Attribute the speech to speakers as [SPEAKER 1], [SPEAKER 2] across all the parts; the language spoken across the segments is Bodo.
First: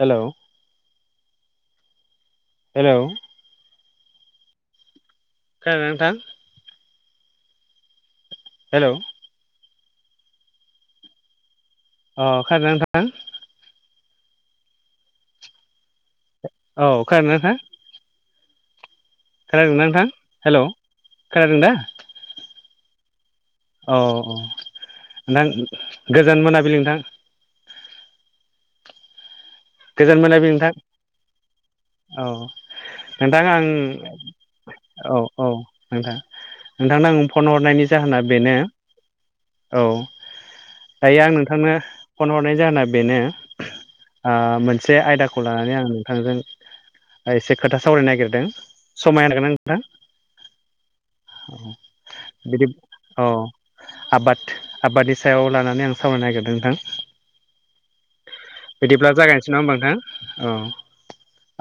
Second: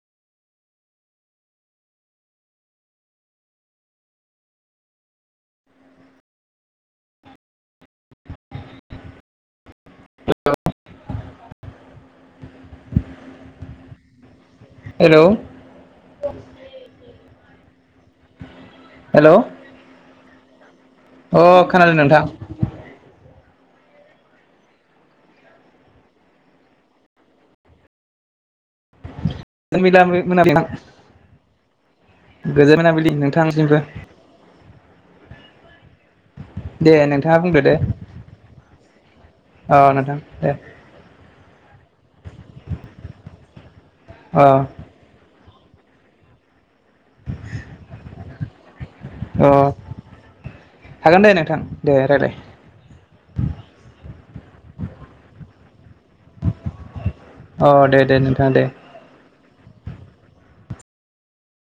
[SPEAKER 1] हेल'! हेल'! खोनादों नोंथां?
[SPEAKER 2] [inaudible]
[SPEAKER 1] हेल'! अ खोनादों ना नोथां?
[SPEAKER 2] हेल'।
[SPEAKER 1] औ खोनादोंना नोंथाङा?
[SPEAKER 2] हेल'!
[SPEAKER 1] खोनादोंना नोंथां? हेल'!
[SPEAKER 2] अ खोनादों नोंथां।
[SPEAKER 1] अ नोंथां गोजोन मोनाबिलि नोंथां। गोजोन मोनाबिलि नोंथां
[SPEAKER 2] [unintelligible]
[SPEAKER 1] औ
[SPEAKER 2] गोजोन मोनाबिलि
[SPEAKER 1] नोंथां आं
[SPEAKER 2] नोंथांनिसिमबो।
[SPEAKER 1] औ औ नोंथां।
[SPEAKER 2] दे
[SPEAKER 1] नोंथांनो आं
[SPEAKER 2] नोंथाङा
[SPEAKER 1] फन
[SPEAKER 2] बुंदो
[SPEAKER 1] हरनायनि जाहोना बेनो
[SPEAKER 2] औ नोंथां दे।
[SPEAKER 1] दायो आं नोंथांनो फन हरनाय जाहोना बेनो ओ
[SPEAKER 2] अ
[SPEAKER 1] मोनसे आयदाखौ लानानै आं नोंथांजों दा एसे खोथा सावरायनो नागिरदों। सम होनो
[SPEAKER 2] अ
[SPEAKER 1] हागोनना नोंथां?
[SPEAKER 2] हागोन दे नोंथां, दे रायलाय।
[SPEAKER 1] बिदि औ आबाद, आबादनि सायाव लानानै आं सावरायनो नागिरदों नोंथां।
[SPEAKER 2] अ दे दे नोंथा दे।
[SPEAKER 1] बिदिब्ला जागायनोसै नङा होमबा नोंथां? अ।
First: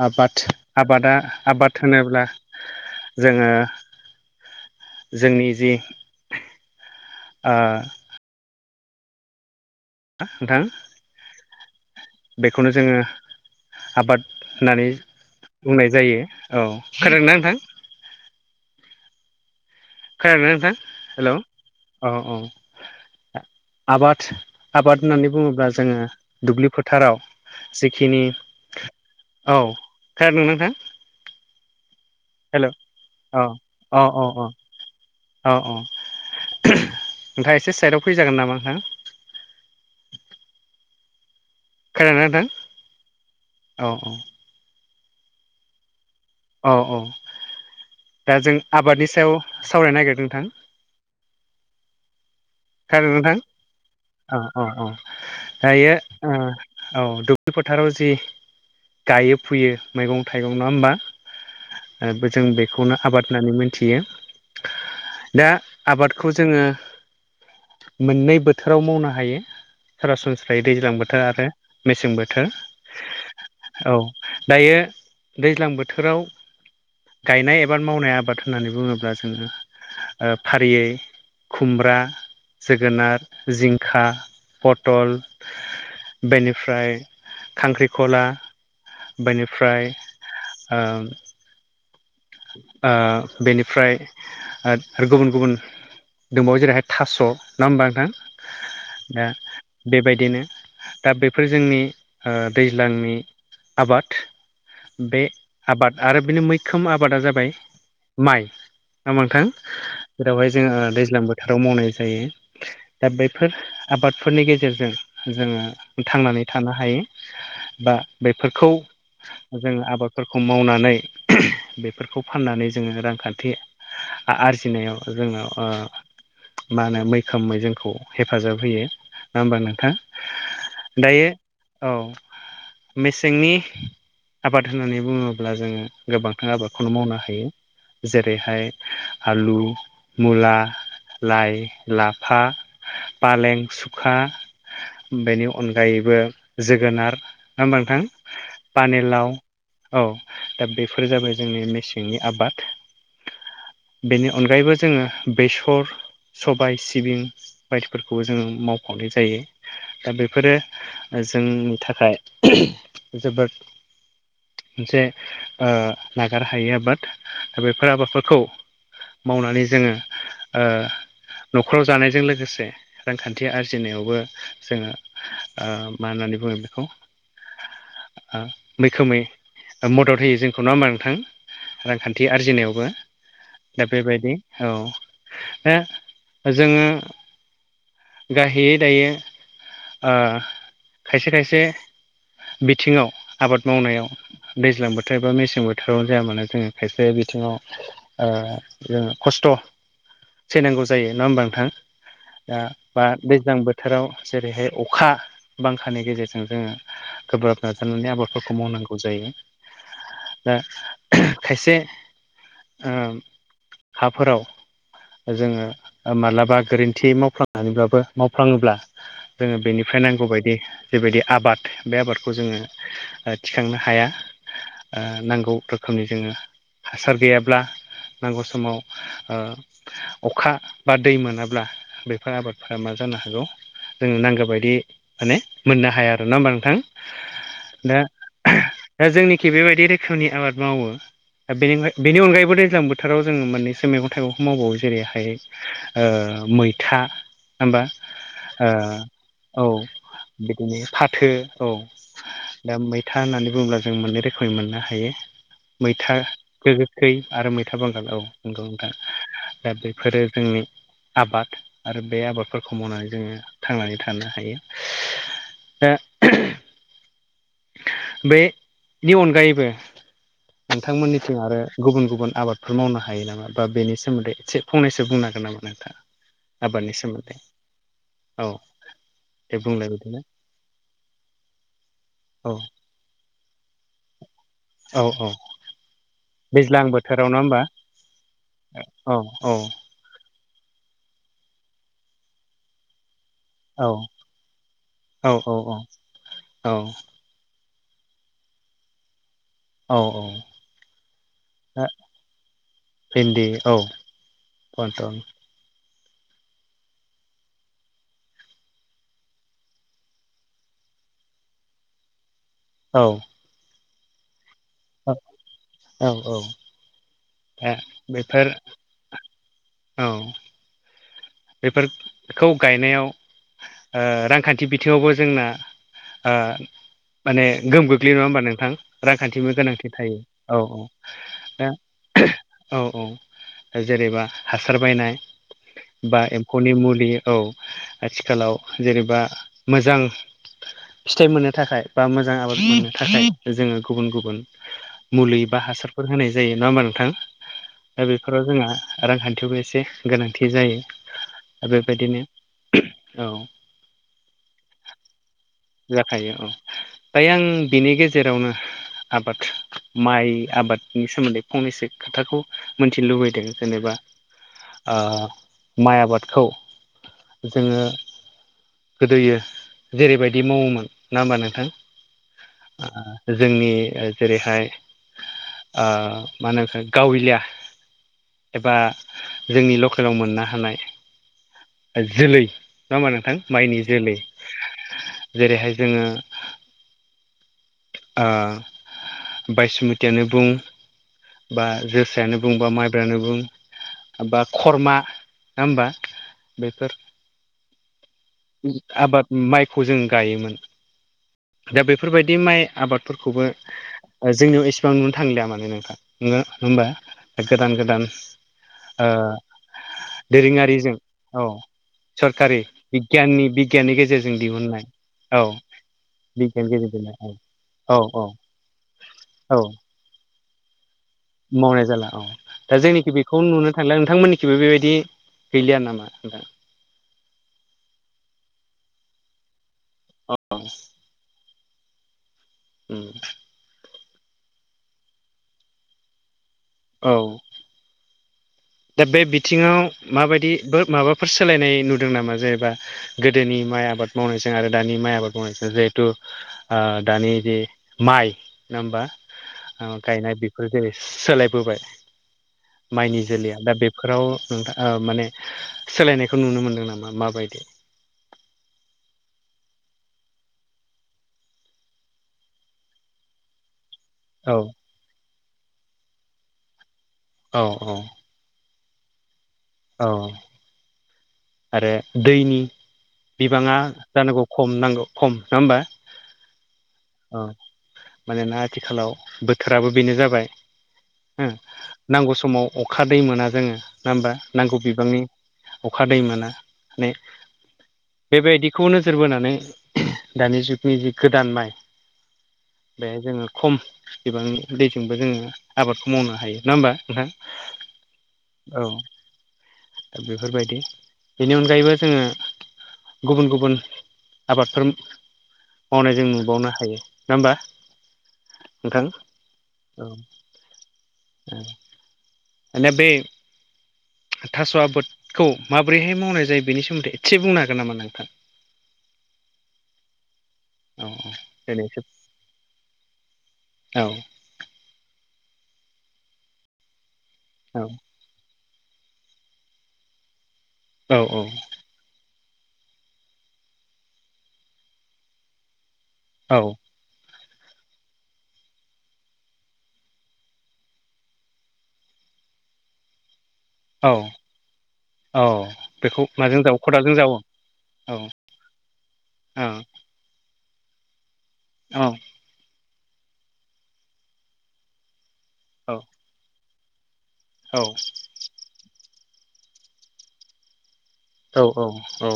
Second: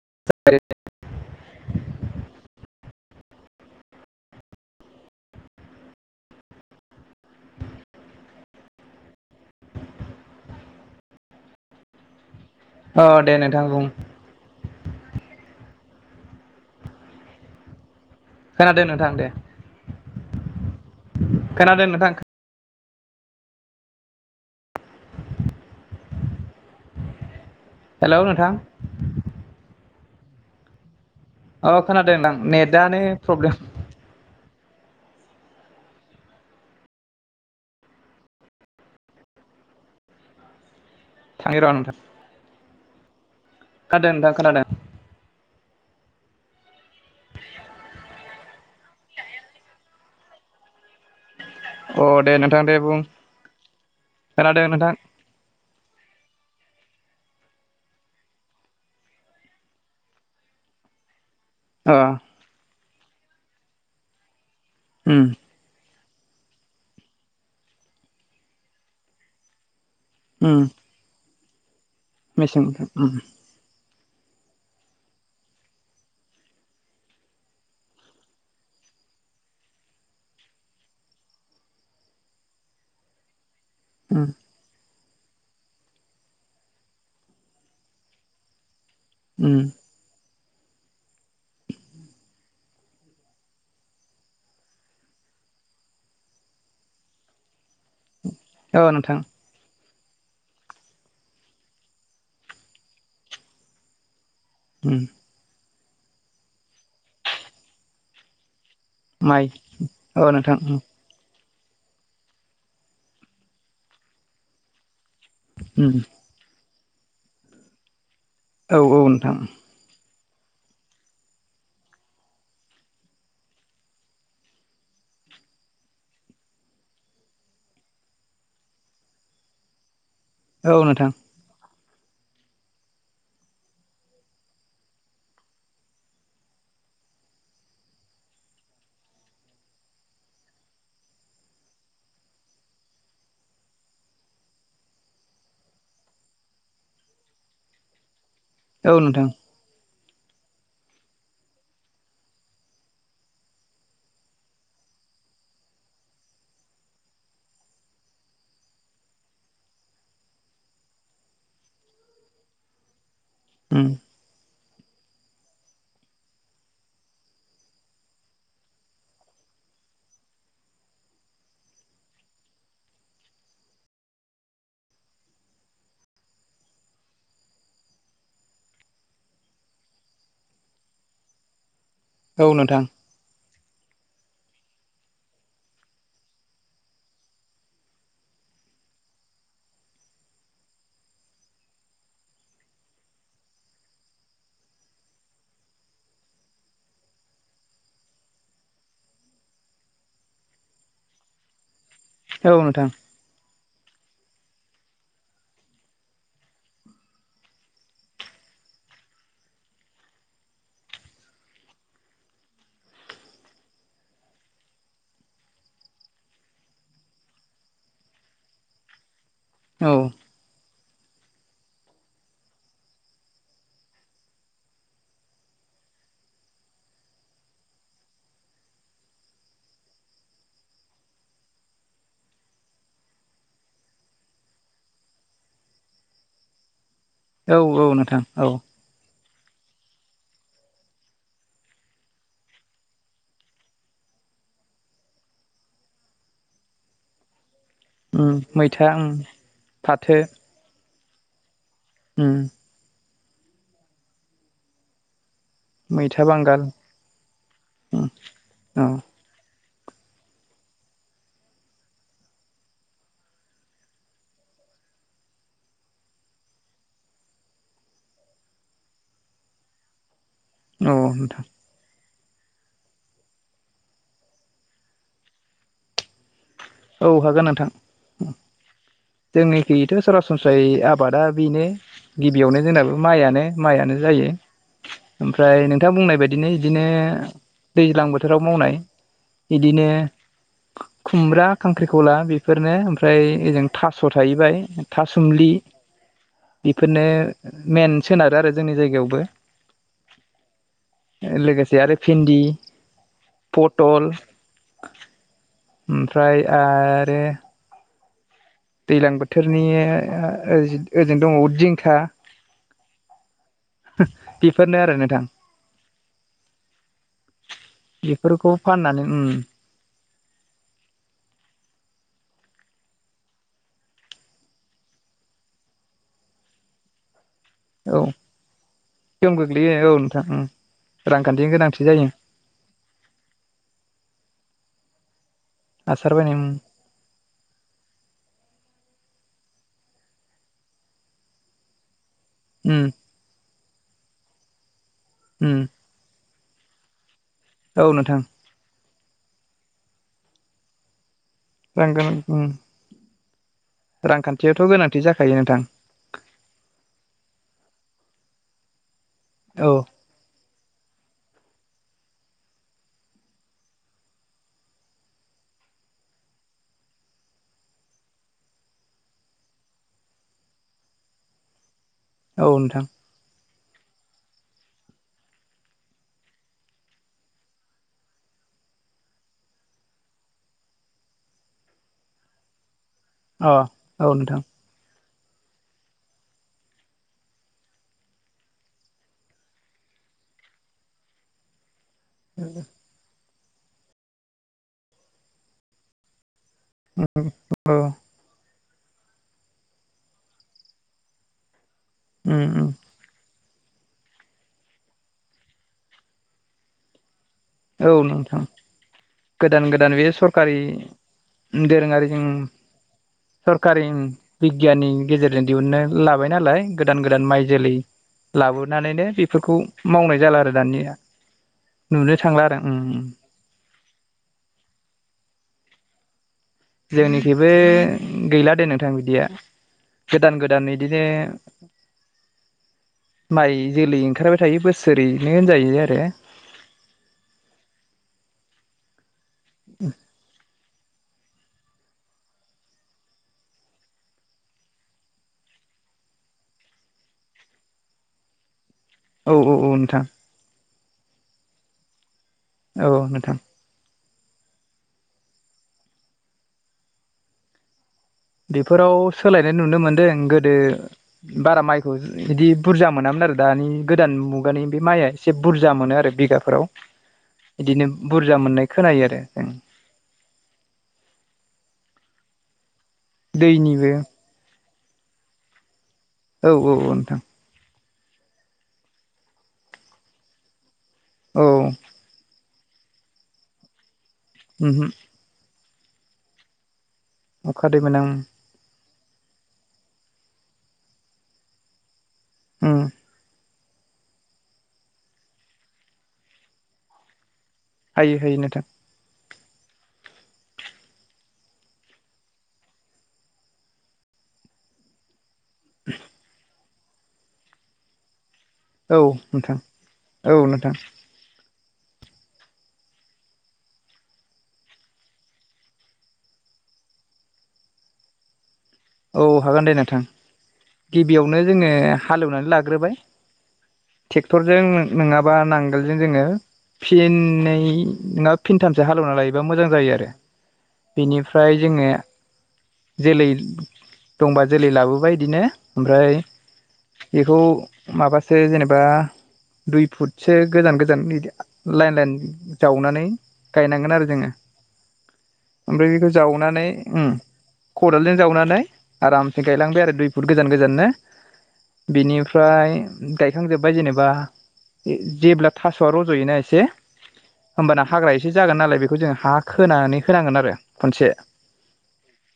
[SPEAKER 1] आबाद आबादा आबाद होनोब्ला जोङो जोंनि जि ओ नोंथां बेखौनो जोङो
[SPEAKER 2] अ दे नोंथां बुं
[SPEAKER 1] आबाद होननानै बुंनाय जायो। औ खोनादोंना नोंथां?
[SPEAKER 2] खोनादों नोंथां दे।
[SPEAKER 1] खोनादों नोंथां? हेल'!
[SPEAKER 2] खोनादों नोंथां
[SPEAKER 1] औ औ। आबाद आबाद होननानै बुङोब्ला जोङो दुब्लि फोथाराव
[SPEAKER 2] हेलौ
[SPEAKER 1] जेखिनि
[SPEAKER 2] नोंथां
[SPEAKER 1] औ। खोनादोंना नोंथां?
[SPEAKER 2] अ खोनादों नोंथां।
[SPEAKER 1] हेल'
[SPEAKER 2] नेटआनो
[SPEAKER 1] अ
[SPEAKER 2] प्रब्लेम
[SPEAKER 1] अ अ अ औ औ नोंथाङा एसे साइदआव फैजागोन नामा नोंथां।
[SPEAKER 2] थांनि र' नोंथां।
[SPEAKER 1] खोनादों ना नोंथां। औ
[SPEAKER 2] खोनादों
[SPEAKER 1] औ
[SPEAKER 2] नोंथां खोनादों।
[SPEAKER 1] औ औ।
[SPEAKER 2] [unintelligible]
[SPEAKER 1] दा जों आबादनि सायाव सावरायनो नागिरदों नोंथां।
[SPEAKER 2] अ दे नोंथां दे। बुं
[SPEAKER 1] थारैनो नोंथां औ
[SPEAKER 2] खोनादों
[SPEAKER 1] अ अ।
[SPEAKER 2] नोंथां
[SPEAKER 1] दायो औ दुब्लि फोथाराव जि गायो फुयो मैगं थाइगं नङा
[SPEAKER 2] अ
[SPEAKER 1] होमबा। जों बेखौनो आबाद होननानै मोनथियो
[SPEAKER 2] ओम
[SPEAKER 1] दा आबादखौ जोङो मोननै बोथोराव मावनो हायो
[SPEAKER 2] उम
[SPEAKER 1] सरासनस्रायै दैज्लां बोथोर आरो मेसें बोथोर औ दायो दैज्लां बोथोराव गायनाय एबाद मावनाय आबाद होननानै बुङोब्ला जोङो फारियै खुमब्रा जोगोनार जिंखा
[SPEAKER 2] उम
[SPEAKER 1] पटल बेनिफ्राय खांख्रिखला
[SPEAKER 2] उम
[SPEAKER 1] बेनिफ्राय बेनिफ्राय गुबुन गुबुन दंबावो जेरैहाय थास' नङा होमबा
[SPEAKER 2] औ नोंथां
[SPEAKER 1] नोंथां दा बेबायदिनो दा बेफोर जोंनि दैज्लांनि आबाद
[SPEAKER 2] उम
[SPEAKER 1] बे आबाद आरो बिनि मैखोम आबादा जाबाय माइ नामांथां
[SPEAKER 2] माइ औ
[SPEAKER 1] बेेरावहाय
[SPEAKER 2] नोंथां
[SPEAKER 1] जोङो दैज्लां बोथोर फोथाराव मावनाय जायो दा बेफोर आबादफोरनि गेजेरजों
[SPEAKER 2] उम
[SPEAKER 1] जोङो थांनानै थानो हायो बा बेफोरखौ
[SPEAKER 2] औ औ नोंथां
[SPEAKER 1] जोंङ आबादफोरखौ मावनानै बे फोरखौ फाननानै जोङो रांखान्थि आरजिनायाव जोङो मा होनो मैखोमै जोंखौ हेफाजाब होयो ना होमबा नोंथां।
[SPEAKER 2] औ नोंथां
[SPEAKER 1] दायो औ मेसेंनि आबाद होननानै बुङोब्ला जोङो गोबांथां आबाद नो मावनो हायो जेरैहाय आलु मुला लाइ लाफा फालें सुखा बेनि अनगायैबो जोगोनार नङा होमबा नोंथां
[SPEAKER 2] औ नोंथां
[SPEAKER 1] पानिलाव औ दा बेफोर जाबाय जोंनि मेसेंनि आबाद बेनि अनगायैबो जोङो बेसर सबाय सिबिं बायदिफोरखौबो जोङो मावफावनाय जायो। दा बेफोरो जोंनि थाखाय जोबोद
[SPEAKER 2] उम
[SPEAKER 1] मोनसे नागार हायि आबाद दा बेफोर आबादफोरखौ मावनानै जोङो न'खराव जानायजों लोगोसे रांखान्थि आरजिनायावबो जोङो मा होननानै बुङो बेखौ मैखोमै मदद होयो जोंखौ नङा होमबा नोथां रांखान्थि
[SPEAKER 2] औ नोंथां
[SPEAKER 1] आरजिनायावबो। दा बेबायदि औ दा जोङो गाहाययै दायो खायसे खायसे बिथिङाव आबाद मावनायाव दैज्लां बोथोर एबा मेसें बोथोरावनो जाया मानो जोङो खायसे बिथिङाव ओ जों खस्थ' सैनांगौ जायो नङा होमबा नोंथां?
[SPEAKER 2] औ नोंथां
[SPEAKER 1] दा दा दैज्लां बोथोराव जेरैहाय अखा बांखानि गेजेरजों जोङो गोब्राब नाजानानै आबादफोरखौ मावनांगौ जायो। दा खायसे ओ हाफोराव जोङो माब्लाबा गोरोन्थि मावफ्लाङो। मानिबाबो मावफ्लाङोब्ला जोङो
[SPEAKER 2] औ
[SPEAKER 1] बेनिफ्राय नांगौ बायदि जिबायदि आबाद बे आबादखौ जोङो ओ थिखांनो हाया। ओ नांगौ रोखोमनि जोङो हासार गैयाब्ला नांगौ समाव ओ अखा बा दै मोनाब्ला बा आबादफोरा मा जानो हागौ जोंङो नांगौ बायदि माने मोननो हाया आरो, नङा होमबा नोंथां?
[SPEAKER 2] औ औ नोंथां औ
[SPEAKER 1] दा दा जोंनिखै बेबायदि रोखोमनि आबाद मावो। बेनि बेनि अनगायबो दैज्लां बोथोराव जोङो मोननैसो मैगं थाइगंखौ मावबावो जेरैहाय ओ मैथा नङा होमबा
[SPEAKER 2] उम मैथा उम
[SPEAKER 1] ओ औ।
[SPEAKER 2] फाथो
[SPEAKER 1] बिदिनो फाथो औ।
[SPEAKER 2] उम
[SPEAKER 1] दा मैथा होननानै बुङोब्ला जों मोननै रोखोमनि मोननो हायो। मैथा गो गोखै आरो मैथा
[SPEAKER 2] उम
[SPEAKER 1] बांगाल औ नोंगौ
[SPEAKER 2] औ
[SPEAKER 1] नोंथां। दा बेफोरो जोंनि आबाद आरो बे आबादफोरखौ मावनानै जोङो थांनानै थानो हायो। दा बे बेनि अनगायैबो
[SPEAKER 2] औ
[SPEAKER 1] नोंथांमोननिथिं
[SPEAKER 2] नोंथां
[SPEAKER 1] आरो गुबुन गुबुन आबादफोर मावनो हायो नामा बा बेनि सोमोन्दै एसे फंनैसो बुंनो हांगोन नामा नोंथाङा? आबादनि
[SPEAKER 2] औ
[SPEAKER 1] सोमोन्दै
[SPEAKER 2] हागोन नोंथां।
[SPEAKER 1] औ दे बुंलाय
[SPEAKER 2] जोंनिखैयैथ'
[SPEAKER 1] बिदिनो
[SPEAKER 2] सरासन ओमफ्राय आबादा बेनो
[SPEAKER 1] औ
[SPEAKER 2] गिबियावनो जोंनाबो माइआानो माइआानो जायो।
[SPEAKER 1] औ औ
[SPEAKER 2] ओमफ्राय नोंथां बुंनाय बाय दिनो बिदिनो
[SPEAKER 1] दैज्लां बोथोराव नङा होमबा
[SPEAKER 2] दैज्लां बोथोराव मावनाय
[SPEAKER 1] औ औ
[SPEAKER 2] बिदिनो खु खुमब्रा खांख्रिखला बे फोरनो ओमफ्राय ओजों
[SPEAKER 1] औ
[SPEAKER 2] थास' थाहैबाय
[SPEAKER 1] औ
[SPEAKER 2] थासुमलि
[SPEAKER 1] औ औ
[SPEAKER 2] बेफोरनो मेन सोनारो आरो जोंनि जायगायावबो।
[SPEAKER 1] औ औ
[SPEAKER 2] लोगोसे आरो भिन्दि,
[SPEAKER 1] भिन्दि औ
[SPEAKER 2] पटल
[SPEAKER 1] पटल
[SPEAKER 2] ओमफ्राय आरो दैज्लां बोथोरनि ओ ओजों दङ जिंखा
[SPEAKER 1] औ
[SPEAKER 2] बेफोरनो आरो नोंथां।
[SPEAKER 1] ओ
[SPEAKER 2] बेफोरखौ
[SPEAKER 1] बेफोर
[SPEAKER 2] फाननानै उम
[SPEAKER 1] औ बेफोर खौ गायनायाव ओ रांखान्थि बिथिङावबो जोंना ओ माने गोहोम
[SPEAKER 2] औ
[SPEAKER 1] गोग्लैयो नङा होमबा नोंथां?
[SPEAKER 2] गोहोम
[SPEAKER 1] रांखान्थिनिबो गोनांथि
[SPEAKER 2] गोग्लैयो औ
[SPEAKER 1] थायो
[SPEAKER 2] नोंथां उम
[SPEAKER 1] औ औ
[SPEAKER 2] रांखान्थिनि
[SPEAKER 1] दा
[SPEAKER 2] गोनांथि जायो
[SPEAKER 1] औ औ जेनेबा हासार बायनाय
[SPEAKER 2] हासार
[SPEAKER 1] बा
[SPEAKER 2] बायनाय उम
[SPEAKER 1] एम्फौनि मुलि औ आथिखालाव जेनेबा मोजां फिथाइ मोननो थाखाय बा मोजां आबाद
[SPEAKER 2] उम
[SPEAKER 1] मावनो थाखाय जोङो गुबुन गुबुन मुलि बा
[SPEAKER 2] उम
[SPEAKER 1] हासार फोर होनाय जायो नङा होमबा नोंथां?
[SPEAKER 2] औ
[SPEAKER 1] दा
[SPEAKER 2] नोंथां
[SPEAKER 1] बेफोराव जोंहा रांखान्थियावबो एसे गोनांथि जायो। दा
[SPEAKER 2] रां गोनां
[SPEAKER 1] बेबायदिनो
[SPEAKER 2] उम
[SPEAKER 1] औ
[SPEAKER 2] रांखान्थियावथ' गोनांथि जाखायो नोंथां।
[SPEAKER 1] जाखायो औ दायो आं बिनि गेजेरावनो आबाद
[SPEAKER 2] औ
[SPEAKER 1] माइ आबादनि सोमोन्दै फंनैसो खोथाखौ मिथिनो लुबैदों जेनेबा। ओ माइ आबादखौ जोङो गोदोयो जेरैबायदि मावोमोन नङा होमबा नोंथां?
[SPEAKER 2] औ नोंथां
[SPEAKER 1] जोंनि जेरैहाय मा होनो गावलिया। एबा जोंनि लकेलाव मोननो हानाय जोलै। नंडा़ होमबा नोंथां?
[SPEAKER 2] अ
[SPEAKER 1] माइनि
[SPEAKER 2] औ
[SPEAKER 1] जोलै
[SPEAKER 2] नोंथां
[SPEAKER 1] जेरैहाय जोङो ओ बायसुमतियानो बुं बा जोसायानो बुं बा माइ ब्रा बुं बा खर्मा नङा हबा बेफोर?
[SPEAKER 2] औ-औ।
[SPEAKER 1] आबाद माइखौ जों गायोमोन दा बे फोरबायदि माइ आबादफोरखौबो जोंनियाव इसिबां नुनो थांलिया माने नोंथा नामबा
[SPEAKER 2] औ
[SPEAKER 1] गोदान-गोदान।
[SPEAKER 2] नोंथां गोदान गोदान बे सरखारि
[SPEAKER 1] दोरोङारिजों औ
[SPEAKER 2] दोरोङारिजों
[SPEAKER 1] सरखारि बिगियाननि
[SPEAKER 2] सरकारि
[SPEAKER 1] बिगियाननि गेजेरजों दिहुननाय
[SPEAKER 2] बिगियाननि
[SPEAKER 1] औ
[SPEAKER 2] गेजेरजों दिहुनो लाबाय नालाय
[SPEAKER 1] बिगियाननि गेजेरजोंनो औ
[SPEAKER 2] गोदान-गोदान माइ जोलै।
[SPEAKER 1] औ औ
[SPEAKER 2] लाबोनानैनो बेफोरखौ
[SPEAKER 1] औ
[SPEAKER 2] मावनाय जाला आरो दानिया।
[SPEAKER 1] मावनाय जाला
[SPEAKER 2] नुनो
[SPEAKER 1] औ
[SPEAKER 2] थांला आरो
[SPEAKER 1] दा जोंनिखि बि खौ नुनो थांला। नोंथांमोननिखिबो बेबायदि गैलिया नामा नोंथां?
[SPEAKER 2] जोंनिखैबो गैला दे नोंथां बिदिया। गोदान-गोदान इदिनो
[SPEAKER 1] उम।
[SPEAKER 2] माइ जोलै ओंखारबाय थायो बोसोरैनो होनजायो आरो।
[SPEAKER 1] औ। दा बे बिथिङाव माबायदि बो माबाफोर सोलायनाय नुदों नामा जेनेबा? गोदोनि माइ आबाद मावनायजों आरो दानि माइ आबाद मावनायजों जेहेथु ओ दानि जे माइ नङा होमबा?
[SPEAKER 2] औ औ औ
[SPEAKER 1] ओ
[SPEAKER 2] नोंथां
[SPEAKER 1] गायनाय बेफोर जेरै सोलायबोबाय
[SPEAKER 2] औ
[SPEAKER 1] माइनि
[SPEAKER 2] नोंथां
[SPEAKER 1] जोलैया। दा बेफोराव नोंथां ओ माने सोलायनायखौ नुनो मोनदों नामा माबायदि?
[SPEAKER 2] बेफोराव सोलायनाय नुनो मोन्दों। गोदो बारा माइखौ इदि बुरजा मोनामोन आरो दानि गोदान
[SPEAKER 1] औ
[SPEAKER 2] मुगानि बे माइआ एसे बुरजा मोनो आरो बिघाफोराव
[SPEAKER 1] औ
[SPEAKER 2] इदिनो बुर जा मोननाय खोनायो आरो ओं।
[SPEAKER 1] अ। आरो दैनि बिबाङा
[SPEAKER 2] दैनिबो
[SPEAKER 1] जानांगौ खम नांगौ खम नङा होमबा?
[SPEAKER 2] औ-औ नोंथां।
[SPEAKER 1] औ मानोना आथिखालाव बोथोराबो बेनो जाबाय
[SPEAKER 2] औ
[SPEAKER 1] हो। नांगौ समाव अखा दै मोना जोङो नाहोमबा नांगौ
[SPEAKER 2] ओमहो
[SPEAKER 1] बिबांनि। अखा दै मोना ने।
[SPEAKER 2] अखा दै मोना ओं।
[SPEAKER 1] बेबायदिखौ नोजोर बोनानै दानि जुगनि जि गोदान माइ।
[SPEAKER 2] उम।
[SPEAKER 1] बेहाय जोङो खम बिबांनि दैजोंबो जोङो आबादखौ मावनो हायो नाहोमबा नोंथां?
[SPEAKER 2] हायो-हायो नोंथां।
[SPEAKER 1] औ दा बेफोरबायदि। बेनि अनगायैबो जोङो गुबुन-गुबुन आबादफोर मावनाय जों नुबावनो हायो नङा होमबा?
[SPEAKER 2] औ नोंथां औ नोंथां।
[SPEAKER 1] उम। माने बै थास' आबोदखौ माबोरैहाय मावनाय जायो बेनि सोमोन्दै एदसे बुंनो हागोन नामा नोंथां?
[SPEAKER 2] औ हागोन दे नोंथां।
[SPEAKER 1] औ औ
[SPEAKER 2] गिबियावनो जोङो
[SPEAKER 1] दिनैसो
[SPEAKER 2] हालेवनानै लाग्रोबाय।
[SPEAKER 1] औ
[SPEAKER 2] टेक्टरजों नोङाबा नांगोलजों जोङो फिननै
[SPEAKER 1] औ
[SPEAKER 2] नोंङा फिनथामसो हालेवना लायोबा मोजां जायो आरो।
[SPEAKER 1] औ
[SPEAKER 2] बेनिफ्राय जोङो जेलै दंबा जेलै लाबोबाय इदिनो ओमफ्राय
[SPEAKER 1] औ।
[SPEAKER 2] इखौ माबासो जेनेबा दुइ फुटसो गोजान गोजान नैदा लाइन लाइन जावनानै गायनांगोन
[SPEAKER 1] औ
[SPEAKER 2] आरो जोङो।
[SPEAKER 1] औ
[SPEAKER 2] ओमफ्राय बेखौ
[SPEAKER 1] माजों
[SPEAKER 2] जावनानै
[SPEAKER 1] जावो
[SPEAKER 2] उम
[SPEAKER 1] खदालजों जावो औ
[SPEAKER 2] खदालदो जावनानै आ रामसे
[SPEAKER 1] औ
[SPEAKER 2] गायलांबाय आरो दुइ फुट गोजान गोजाननो
[SPEAKER 1] औ
[SPEAKER 2] बिनिफ फ्राय गायखांजोब्बाय जेनेबा इ जेब्ला थास'आ
[SPEAKER 1] औ
[SPEAKER 2] रज'योना एसे
[SPEAKER 1] औ
[SPEAKER 2] होमबाना हाग्रा ए [unintelligible] से जागोन नालाय बेखौ जों हा खोनानै होनांगोन आरो खनसे।
[SPEAKER 1] औ औ औ।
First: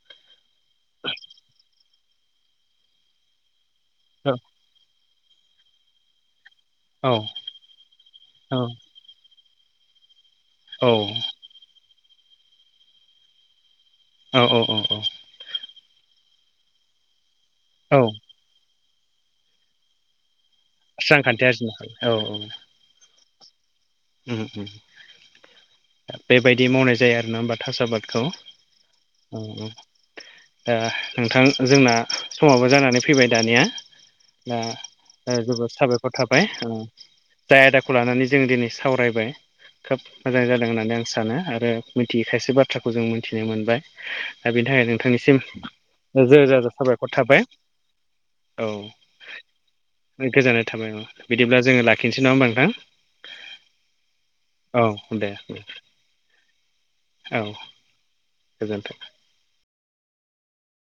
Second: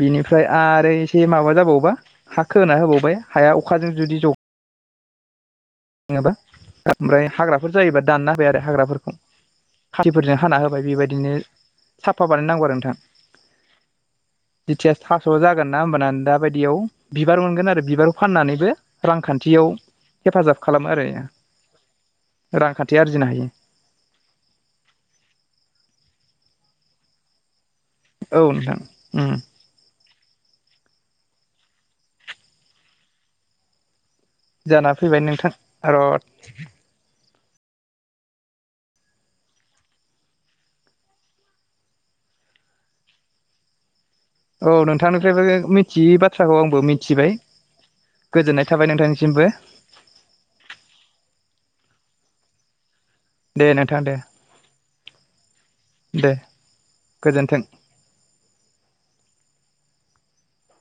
[SPEAKER 2] बिनिफ्राय आरो एसे माबा जाबावोबा हा खोना होबावबाय हाया अखाजों जुदि
[SPEAKER 1] औ
[SPEAKER 2] ज' नोङाबा ओमफ्राय हाग्राफोर जायोबा दानना
[SPEAKER 1] औ
[SPEAKER 2] होबाय आरो हाग्राफोरखौ खाथिफोरजों हाना हो [unintelligible] बेबायदिनो साफा बानायनांगौ आरो नोंथां
[SPEAKER 1] औ
[SPEAKER 2] दिथिया था स' जागोन ना होमबानान दा बायदियाव बिबार मोनगोन आरो
[SPEAKER 1] औ
[SPEAKER 2] बिबार फाननानैबो रांखान्थियाव हेफाजाब खालामो आरो
[SPEAKER 1] रांखान्थि आरजिनो हायो औ
[SPEAKER 2] [unintelligible] रांखान्थि आरजिनो हायो।
[SPEAKER 1] उम- उम बेबायदि मावनाय जायो आरोना होमबा थास' आबाद खौ
[SPEAKER 2] औ नोंथां उम
[SPEAKER 1] औ-औ। ओ नोंथां जोंना समावबो जानानै फैबाय दानिया ना
[SPEAKER 2] जाना फैबाय
[SPEAKER 1] ओ
[SPEAKER 2] नोंथां
[SPEAKER 1] जोबोद
[SPEAKER 2] र'
[SPEAKER 1] साबायखर थाबाय ओ जाय आयदाखौ लानानै जों दिनै सावरायबाय खोब मोजां जादों होननानै आं सानो आरो मिथियै खायसे बाथ्राखौ जों मिनथिनो मोनबाय। दा बेनि
[SPEAKER 2] औ
[SPEAKER 1] थाखाय नोंथांनिसिम
[SPEAKER 2] नोंथांनिफ्रायबो मिथियै
[SPEAKER 1] रोजा
[SPEAKER 2] बाथ्राखौ
[SPEAKER 1] रोजा
[SPEAKER 2] आंबो
[SPEAKER 1] साबायखर
[SPEAKER 2] मिनथिबाय।
[SPEAKER 1] थाबाय
[SPEAKER 2] गोजोननाय थाबाय नोंथांनिसिमबो
[SPEAKER 1] ओ गोजानाय थाबाय अ बिदिब्ला जोङो लाखिनिसै नङा होमबा नोंथां?
[SPEAKER 2] दे नोंथां दे।
[SPEAKER 1] औ दे उम।
[SPEAKER 2] दे गोजोन्थों।
[SPEAKER 1] गोजोन्थों।